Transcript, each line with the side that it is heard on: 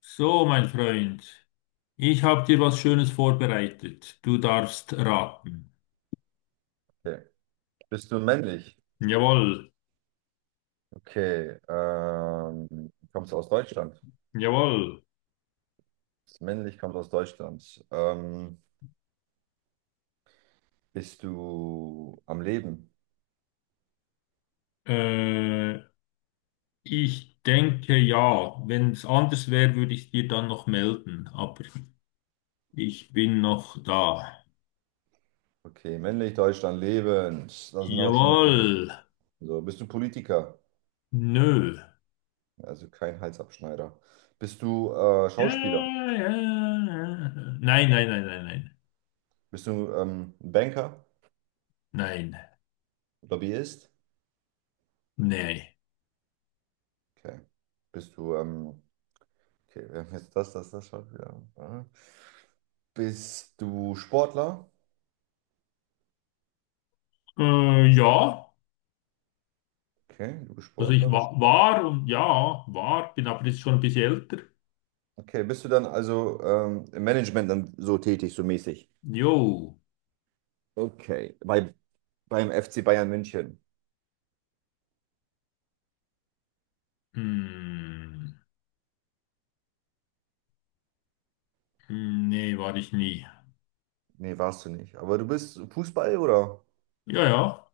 left: So, mein Freund, ich habe dir was Schönes vorbereitet. Du darfst raten.
right: Okay. Bist du männlich?
left: Jawohl,
right: Okay. Kommst du aus Deutschland?
left: jawohl.
right: Bist männlich, kommst aus Deutschland. Bist du am Leben?
left: Äh, ich denke ja. Wenn es anders wäre, würde ich dir dann noch melden. Aber ich bin noch da.
right: Okay, männlich, Deutschland, lebend. Das sind auch schon mehr.
left: Jawohl.
right: So, bist du Politiker?
left: Nö.
right: Also kein Halsabschneider. Bist du
left: Ja,
right: Schauspieler?
left: ja, ja. Nein, nein, nein, nein, nein.
right: Bist du Banker?
left: Nein,
right: Lobbyist?
left: nein.
right: Okay. Bist du, ähm, okay, wir haben jetzt das Schauspieler. Aha. Bist du Sportler?
left: Ja.
right: Okay, du bist
left: Also ich
right: Sportler. Du
left: wa war und ja, war, bin aber jetzt schon ein bisschen älter.
right: okay, bist du dann also im Management dann so tätig, so mäßig?
left: Jo.
right: Okay, beim FC Bayern München.
left: Hm, nee, war ich nie.
right: Nee, warst du nicht. Aber du bist Fußball, oder?
left: Ja, ja,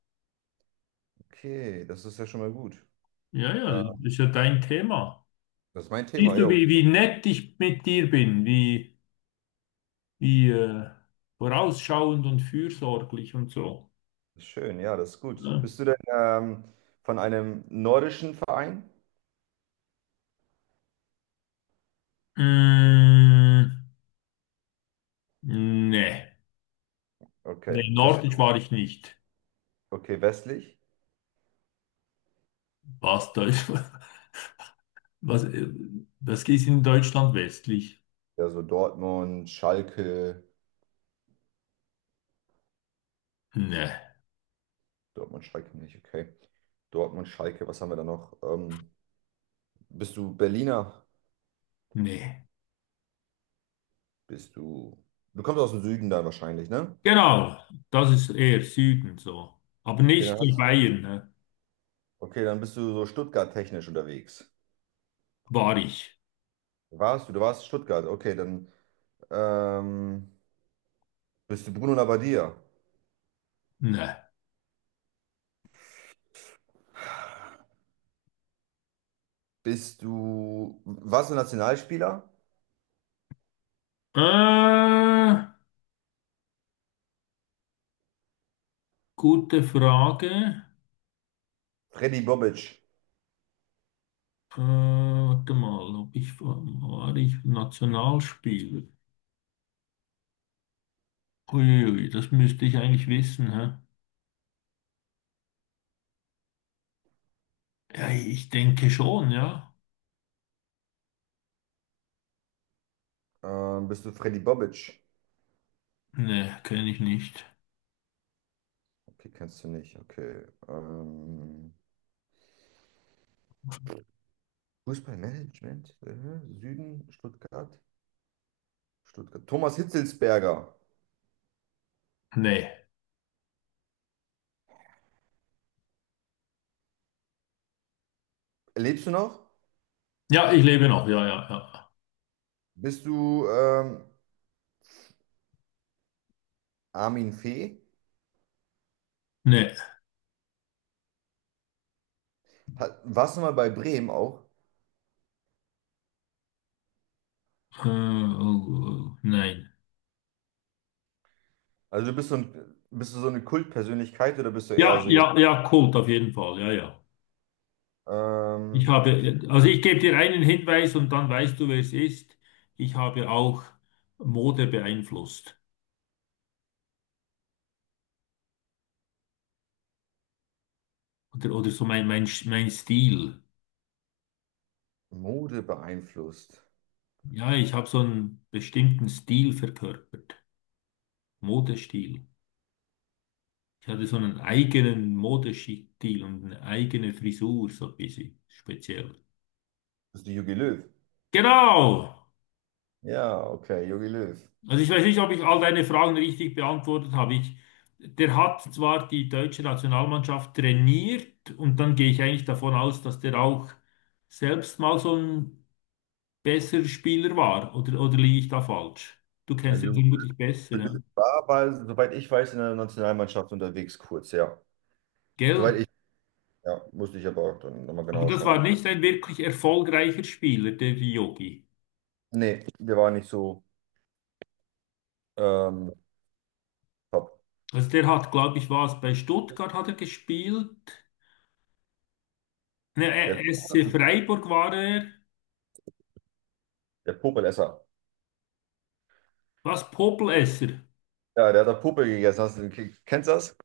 right: Okay, das ist ja schon mal gut.
left: ja, ja,
right: Äh,
left: das ist ja dein Thema.
right: Das ist mein Thema,
left: Siehst du,
right: jo.
left: wie nett ich mit dir bin, wie vorausschauend und fürsorglich und so.
right: Schön, ja, das ist gut.
left: Ne?
right: Bist du denn von einem nordischen Verein?
left: Hm, nee,
right: Okay,
left: nee,
right: bist
left: nordisch
right: du,
left: war ich nicht.
right: okay, westlich?
left: Was, Deutsch, was, was ist in Deutschland westlich?
right: Ja, so Dortmund, Schalke.
left: Nee,
right: Dortmund, Schalke nicht, okay. Dortmund, Schalke, was haben wir da noch? Bist du Berliner?
left: nee.
right: Bist du. Du kommst aus dem Süden dann wahrscheinlich, ne?
left: Genau, das ist eher Süden so. Aber
right: Okay, dann
left: nicht in
right: hast,
left: Bayern, ne?
right: okay, dann bist du so Stuttgart-technisch unterwegs.
left: War ich.
right: Warst du? Du warst Stuttgart. Okay, dann ähm, bist du Bruno Labbadia.
left: Nein.
right: Bist du. Warst du Nationalspieler?
left: Äh, gute Frage.
right: Freddy Bobic.
left: Warte mal, ob ich war ich Nationalspieler? Uiuiui, das müsste ich eigentlich wissen, hä? Ja, ich denke schon, ja.
right: Bist du Freddy Bobic?
left: Ne, kenne ich nicht.
right: Okay, kennst du nicht. Okay. Fußballmanagement? Süden, Stuttgart. Stuttgart. Thomas Hitzelsberger.
left: Nee.
right: Lebst du noch?
left: Ja, ich lebe noch, ja, ja, ja.
right: Bist du Armin Fee?
left: Nee.
right: Warst du mal bei Bremen auch?
left: Oh, oh, nein.
right: Also bist du, ein, bist du so eine Kultpersönlichkeit oder bist du eher
left: Ja,
right: so jemand?
left: ja, ja, Kult auf jeden Fall, ja, ja. Ich
right: Okay.
left: habe, also ich gebe dir einen Hinweis und dann weißt du, wer es ist. Ich habe auch Mode beeinflusst. Oder so mein Stil.
right: Mode beeinflusst.
left: Ja, ich habe so einen bestimmten Stil verkörpert. Modestil. Ich hatte so einen eigenen Modestil und eine eigene Frisur, so ein bisschen speziell.
right: Bist du Jogi Löw?
left: Genau!
right: Ja, okay, Jogi Löw.
left: Also ich weiß nicht, ob ich all deine Fragen richtig beantwortet habe. Der hat zwar die deutsche Nationalmannschaft trainiert und dann gehe ich eigentlich davon aus, dass der auch selbst mal so ein besserer Spieler war. Oder liege ich da falsch? Du
right: Ja,
left: kennst ihn
right: Jogi
left: vermutlich besser, ja?
right: Löw war aber, soweit ich weiß, in der Nationalmannschaft unterwegs kurz, ja.
left: Gell?
right: Soweit ich, ja, musste ich aber dann nochmal
left: Aber
right: genau
left: das
right: schauen.
left: war
right: Aber
left: nicht ein wirklich erfolgreicher Spieler, der Yogi.
right: nee, der war nicht so ähm, top.
left: Also der hat, glaube ich, was bei Stuttgart hat er gespielt. Ne,
right: Der,
left: SC Freiburg war er.
right: der Popelesser.
left: Was, Popelesser?
right: Ja, der hat da Popel gegessen. Hast du, kennst du das?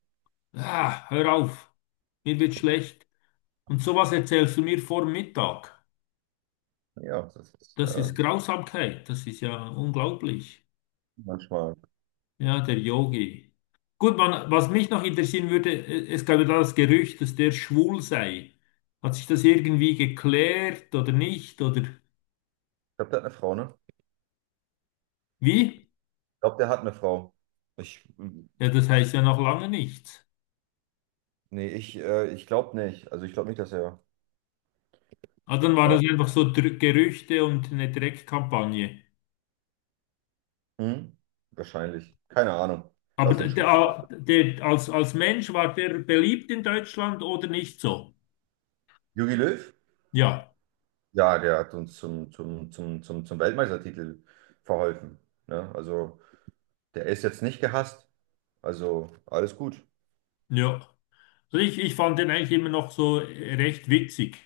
left: Ah, hör auf, mir wird schlecht. Und sowas erzählst du mir vor Mittag.
right: Ja, das ist
left: Das ist Grausamkeit, das ist ja unglaublich.
right: manchmal. Ich
left: Ja, der Yogi. Gut, man, was mich noch interessieren würde, es gab ja da das Gerücht, dass der schwul sei. Hat sich das irgendwie geklärt oder nicht? Oder?
right: glaube, der hat eine Frau, ne?
left: Wie?
right: Glaube, der hat eine Frau. Ich,
left: Ja, das heißt ja noch lange nichts.
right: nee, ich glaube nicht. Also ich glaube nicht, dass er.
left: Ah, dann war
right: Äh,
left: das einfach so Dr Gerüchte und eine Dreckkampagne.
right: hm? Wahrscheinlich. Keine Ahnung.
left: Aber
right: Lass
left: d-
right: den Schuh.
left: der, der, als, als Mensch war der beliebt in Deutschland oder nicht so?
right: Jogi Löw?
left: Ja,
right: Ja, der hat uns zum Weltmeistertitel verholfen. Ne? Also der ist jetzt nicht gehasst. Also alles gut.
left: ja. Also ich fand den eigentlich immer noch so recht witzig.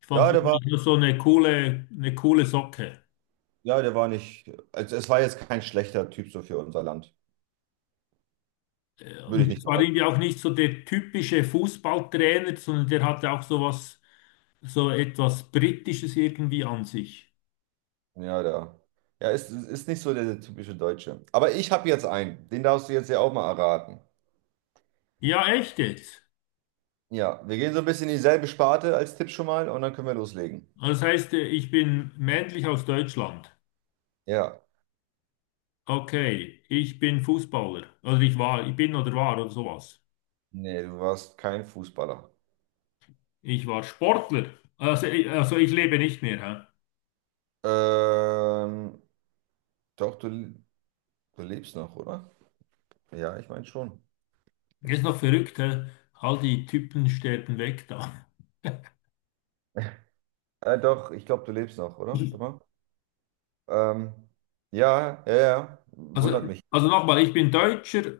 left: Ich fand es
right: Ja, der war,
left: eigentlich nur so eine coole Socke.
right: ja, der war nicht. Also es war jetzt kein schlechter Typ so für unser Land. Würde
left: Und
right: ich nicht
left: es war
right: behaupten.
left: irgendwie auch nicht so der typische Fußballtrainer, sondern der hatte auch so was, so etwas Britisches irgendwie an sich.
right: Ja, der. Ja, ist nicht so der typische Deutsche. Aber ich habe jetzt einen. Den darfst du jetzt ja auch mal erraten.
left: Ja, echt jetzt.
right: Ja, wir gehen so ein bisschen in dieselbe Sparte als Tipp schon mal und dann können wir loslegen.
left: Das heißt, ich bin männlich aus Deutschland.
right: Ja,
left: Okay, ich bin Fußballer. Also ich war, ich bin oder war oder sowas.
right: nee, du warst kein Fußballer.
left: Ich war Sportler. Also, also ich lebe nicht mehr.
right: Ähm, doch, du lebst noch, oder? Ja, ich meine schon.
left: Hä? Ist noch verrückt, hä? All die Typen sterben weg da.
right: Doch, ich glaube, du lebst noch, oder? Warte mal. Ähm, ja, ja, ja,
left: Also,
right: wundert mich.
left: also nochmal, ich bin Deutscher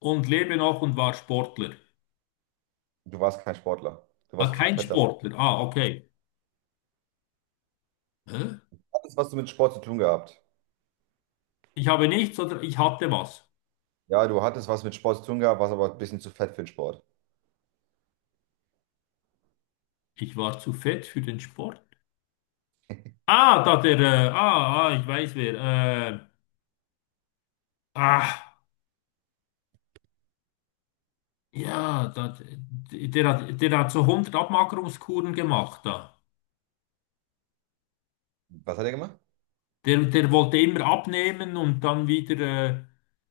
left: und lebe noch und war Sportler.
right: Du warst kein Sportler. Du
left: Ah,
right: warst zu
left: kein
right: fett dafür.
left: Sportler. Ah, okay. Hä?
right: Du hattest was mit Sport zu tun gehabt.
left: Ich habe nichts oder ich hatte was.
right: Ja, du hattest was mit Sport zu tun gehabt, warst aber ein bisschen zu fett für den Sport.
left: Ich war zu fett für den Sport. Ah, ich weiß wer. Äh, ah. Ja, da, der hat so hundert Abmagerungskuren gemacht da.
right: Was hat er gemacht?
left: Der wollte immer abnehmen und dann wieder äh,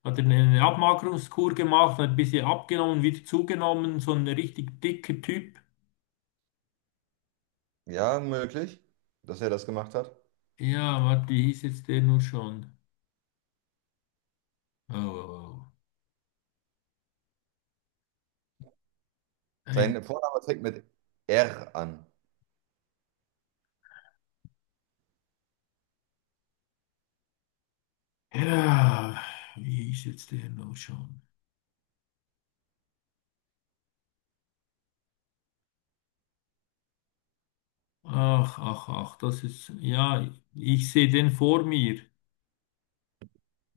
left: hat er eine Abmagerungskur gemacht, hat ein bisschen abgenommen, wieder zugenommen, so ein richtig dicker Typ.
right: Ja, möglich, dass er das gemacht hat.
left: Ja, warte, wie hieß jetzt der nur schon? Oh, oh, oh. Ein,
right: Sein Vorname fängt mit R an.
left: ja, wie hieß jetzt der nur schon? Ach, ach, ach, das ist, ja, ich sehe den vor mir.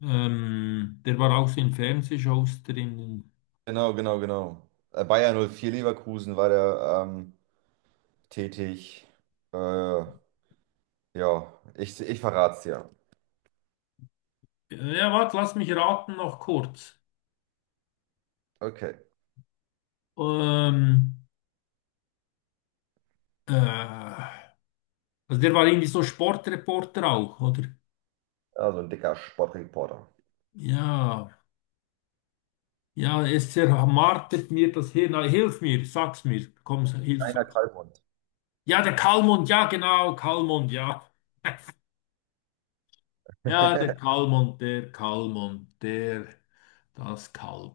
left: Der war auch so in Fernsehshows drin.
right: Genau, genau, genau. Bayer 04 Leverkusen war der tätig. Äh, ja, ich verrat's dir.
left: Ja, warte, lass mich raten noch kurz.
right: Okay.
left: Ähm, äh, also der war irgendwie so Sportreporter auch, oder?
right: Also ein dicker Sportreporter.
left: Ja, ja, es zermartert mir das Hirn. Ah, hilf mir, sag's mir. Komm, hilf,
right: Einer
left: sag's.
right: Kalbhund.
left: Ja, der Kalmund, ja, genau, Kalmund, ja. Ja, der Kalmund, der Kalmund, der, das Kalb.